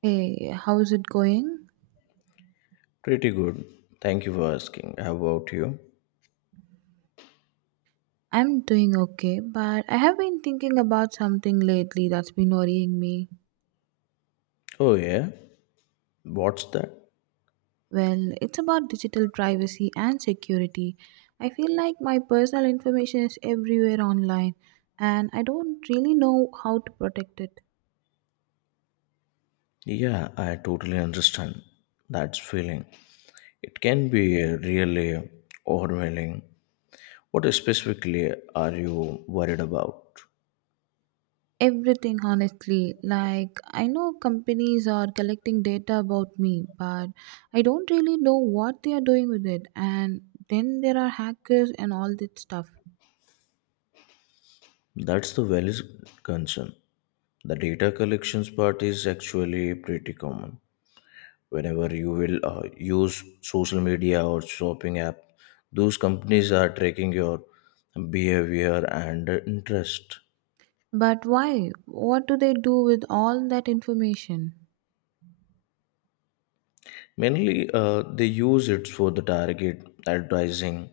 Hey, how's it going? Pretty good. Thank you for asking. How about you? I'm doing okay, but I have been thinking about something lately that's been worrying me. Oh, yeah. What's that? Well, it's about digital privacy and security. I feel like my personal information is everywhere online, and I don't really know how to protect it. Yeah, I totally understand that feeling. It can be really overwhelming. What specifically are you worried about? Everything, honestly. Like, I know companies are collecting data about me, but I don't really know what they are doing with it. And then there are hackers and all that stuff. That's the valid concern. The data collections part is actually pretty common. Whenever you will use social media or shopping app, those companies are tracking your behavior and interest. But why? What do they do with all that information? Mainly, they use it for the target advertising.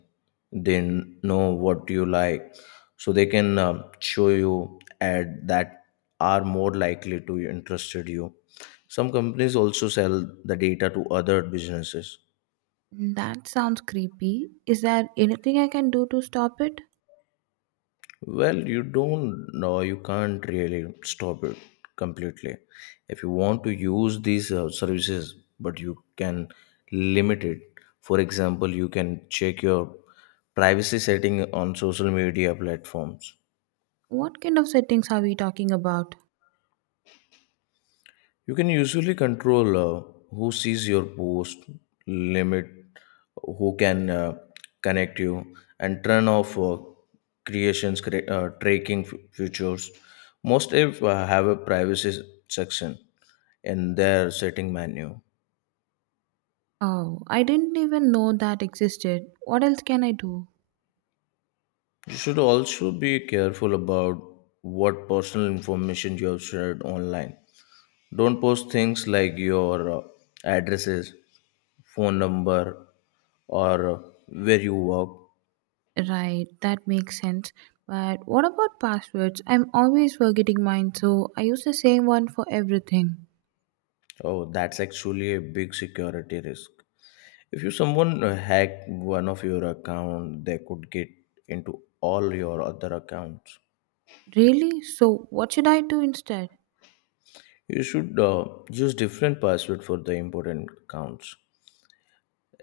They know what you like, so they can show you ad that are more likely to interested you. Some companies also sell the data to other businesses. That sounds creepy. Is there anything I can do to stop it? Well, you don't know, you can't really stop it completely. If you want to use these services, but you can limit it. For example, you can check your privacy setting on social media platforms. What kind of settings are we talking about? You can usually control who sees your post, limit who can connect you, and turn off tracking features. Most apps have a privacy section in their setting menu. Oh, I didn't even know that existed. What else can I do? You should also be careful about what personal information you have shared online. Don't post things like your addresses, phone number, or where you work. Right, that makes sense. But what about passwords? I'm always forgetting mine, so I use the same one for everything. Oh, that's actually a big security risk. If you someone hack one of your account, they could get into all your other accounts. Really? So, what should I do instead? You should use different password for the important accounts,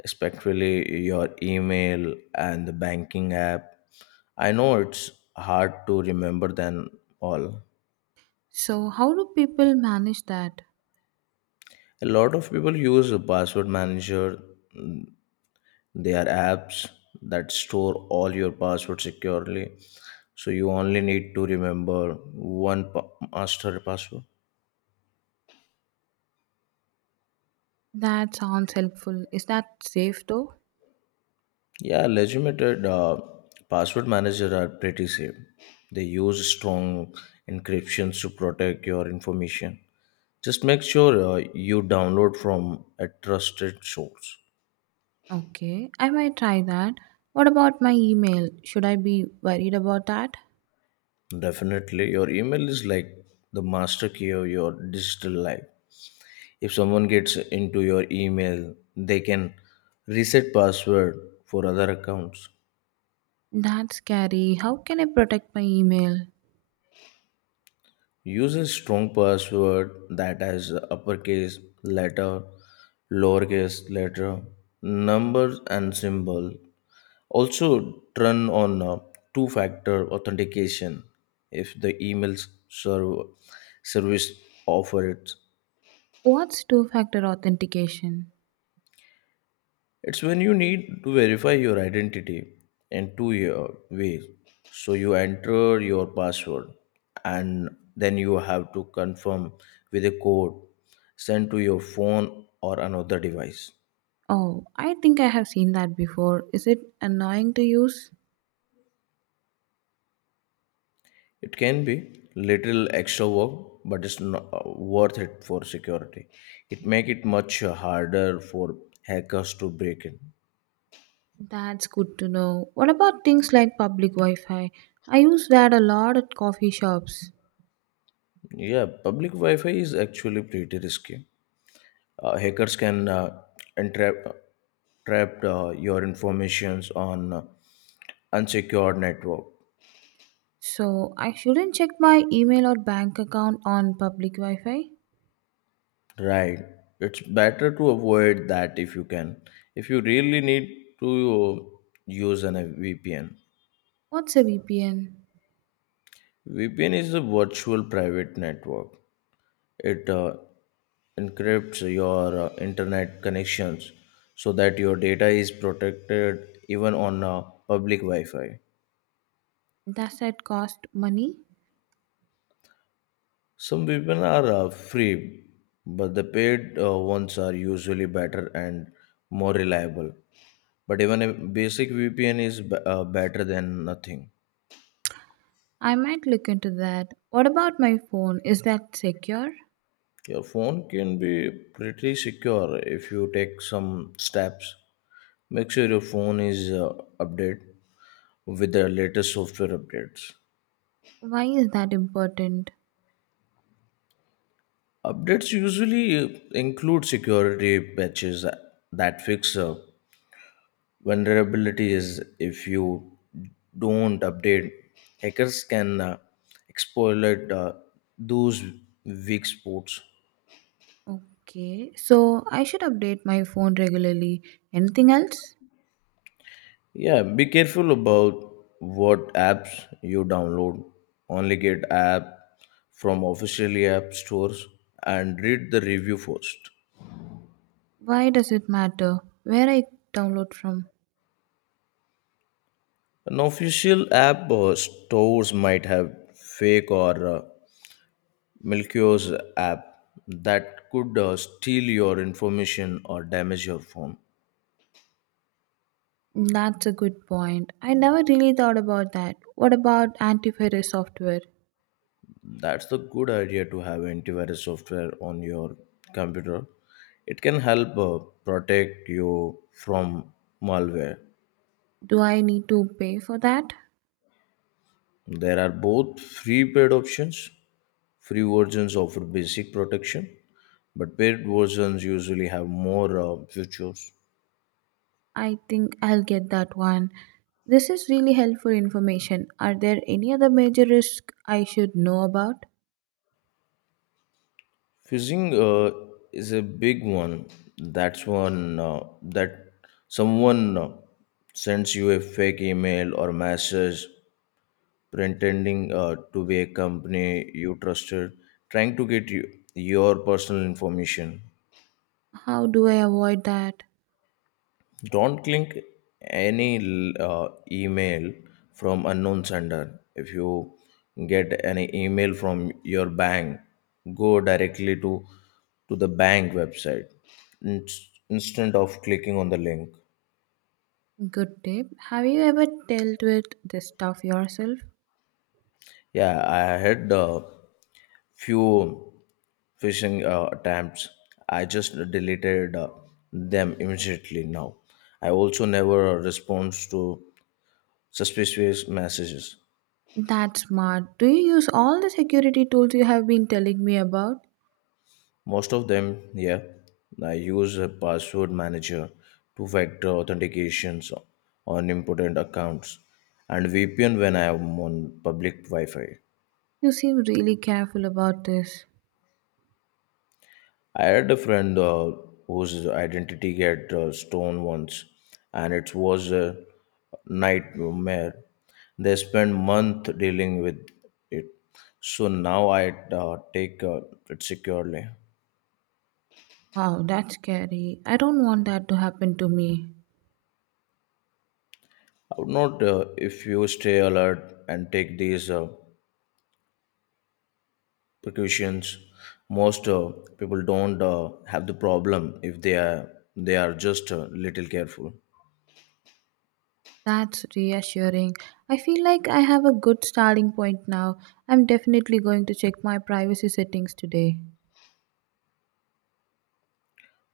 especially your email and the banking app. I know it's hard to remember them all. So, how do people manage that? A lot of people use a password manager. Mm, They are apps that store all your passwords securely. So you only need to remember one master password. That sounds helpful. Is that safe though? Yeah, legitimate password managers are pretty safe. They use strong encryptions to protect your information. Just make sure you download from a trusted source. Okay, I might try that. What about my email? Should I be worried about that? Definitely, your email is like the master key of your digital life. If someone gets into your email, they can reset password for other accounts. That's scary. How can I protect my email? Use a strong password that has uppercase letter, lowercase letter, numbers and symbol. Also, turn on two factor authentication if the emails server service offer it. What's two factor authentication? It's when you need to verify your identity in 2 year ways. So you enter your password and then you have to confirm with a code sent to your phone or another device. Oh, I think I have seen that before. Is it annoying to use? It can be little extra work, but it's not worth it for security. It make it much harder for hackers to break in. That's good to know. What about things like public Wi Fi? I use that a lot at coffee shops. Yeah, public Wi-Fi is actually pretty risky. Hackers can entrap trap your informations on unsecured network. So I shouldn't check my email or bank account on public Wi Fi? Right, it's better to avoid that if you can. If you really need to, use an VPN. What's a VPN? VPN is a virtual private network. It encrypts your internet connections, so that your data is protected even on public wi-fi. Does that cost money? Some people are free, but the paid ones are usually better and more reliable. But even a basic VPN is better than nothing. I might look into that. What about my phone? Is that secure? Your phone can be pretty secure if you take some steps. Make sure your phone is updated with the latest software updates. Why is that important? Updates usually include security patches that fix vulnerability is if you don't update, hackers can exploit those weak spots. Okay, so I should update my phone regularly. Anything else? Yeah, be careful about what apps you download. Only get app from officially app stores and read the review first. Why does it matter where I download from? An official app stores might have fake or malicious app that could steal your information or damage your phone. That's a good point. I never really thought about that. What about antivirus software? That's the good idea to have antivirus software on your computer. It can help protect you from malware. Do I need to pay for that? There are both free paid options. Free versions offer basic protection, but paid versions usually have more features. I think I'll get that one. This is really helpful information. Are there any other major risks I should know about? Phishing is a big one. That's one that someone sends you a fake email or message pretending to be a company you trusted, trying to get you, your personal information. How do I avoid that? Don't click any email from unknown sender. If you get any email from your bank, go directly to the bank website in- instead of clicking on the link. Good tip. Have you ever dealt with this stuff yourself? Yeah, I had a few phishing attempts. I just deleted them immediately now. I also never respond to suspicious messages. That's smart. Do you use all the security tools you have been telling me about? Most of them, yeah, I use a password manager, two factor authentications on important accounts, and VPN when I am on public Wi Fi. You seem really careful about this. I had a friend whose identity got stolen once, and it was a nightmare. They spent month dealing with it, so now I take it securely. Wow, that's scary. I don't want that to happen to me. I would not, if you stay alert and take these precautions, most people don't have the problem if they are just a little careful. That's reassuring. I feel like I have a good starting point now. I'm definitely going to check my privacy settings today.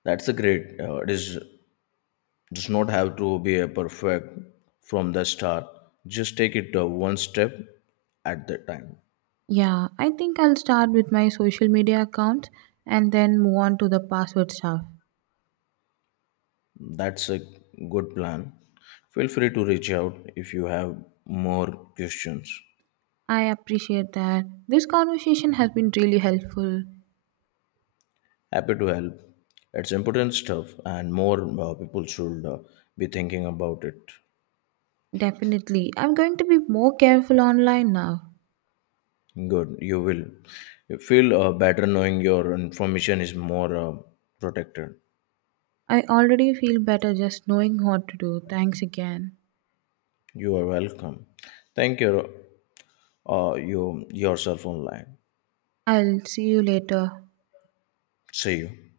That's a great. It is does not have to be a perfect from the start, just take it one step at the time. Yeah, I think I'll start with my social media accounts and then move on to the password stuff. That's a good plan. Feel free to reach out if you have more questions. I appreciate that. This conversation has been really helpful. Happy to help. It's important stuff and more people should be thinking about it. Definitely. I'm going to be more careful online now. Good, you will you feel better knowing your information is more protected. I already feel better just knowing what to do. Thanks again. You are welcome. Thank you, you yourself online. I'll see you later. See you.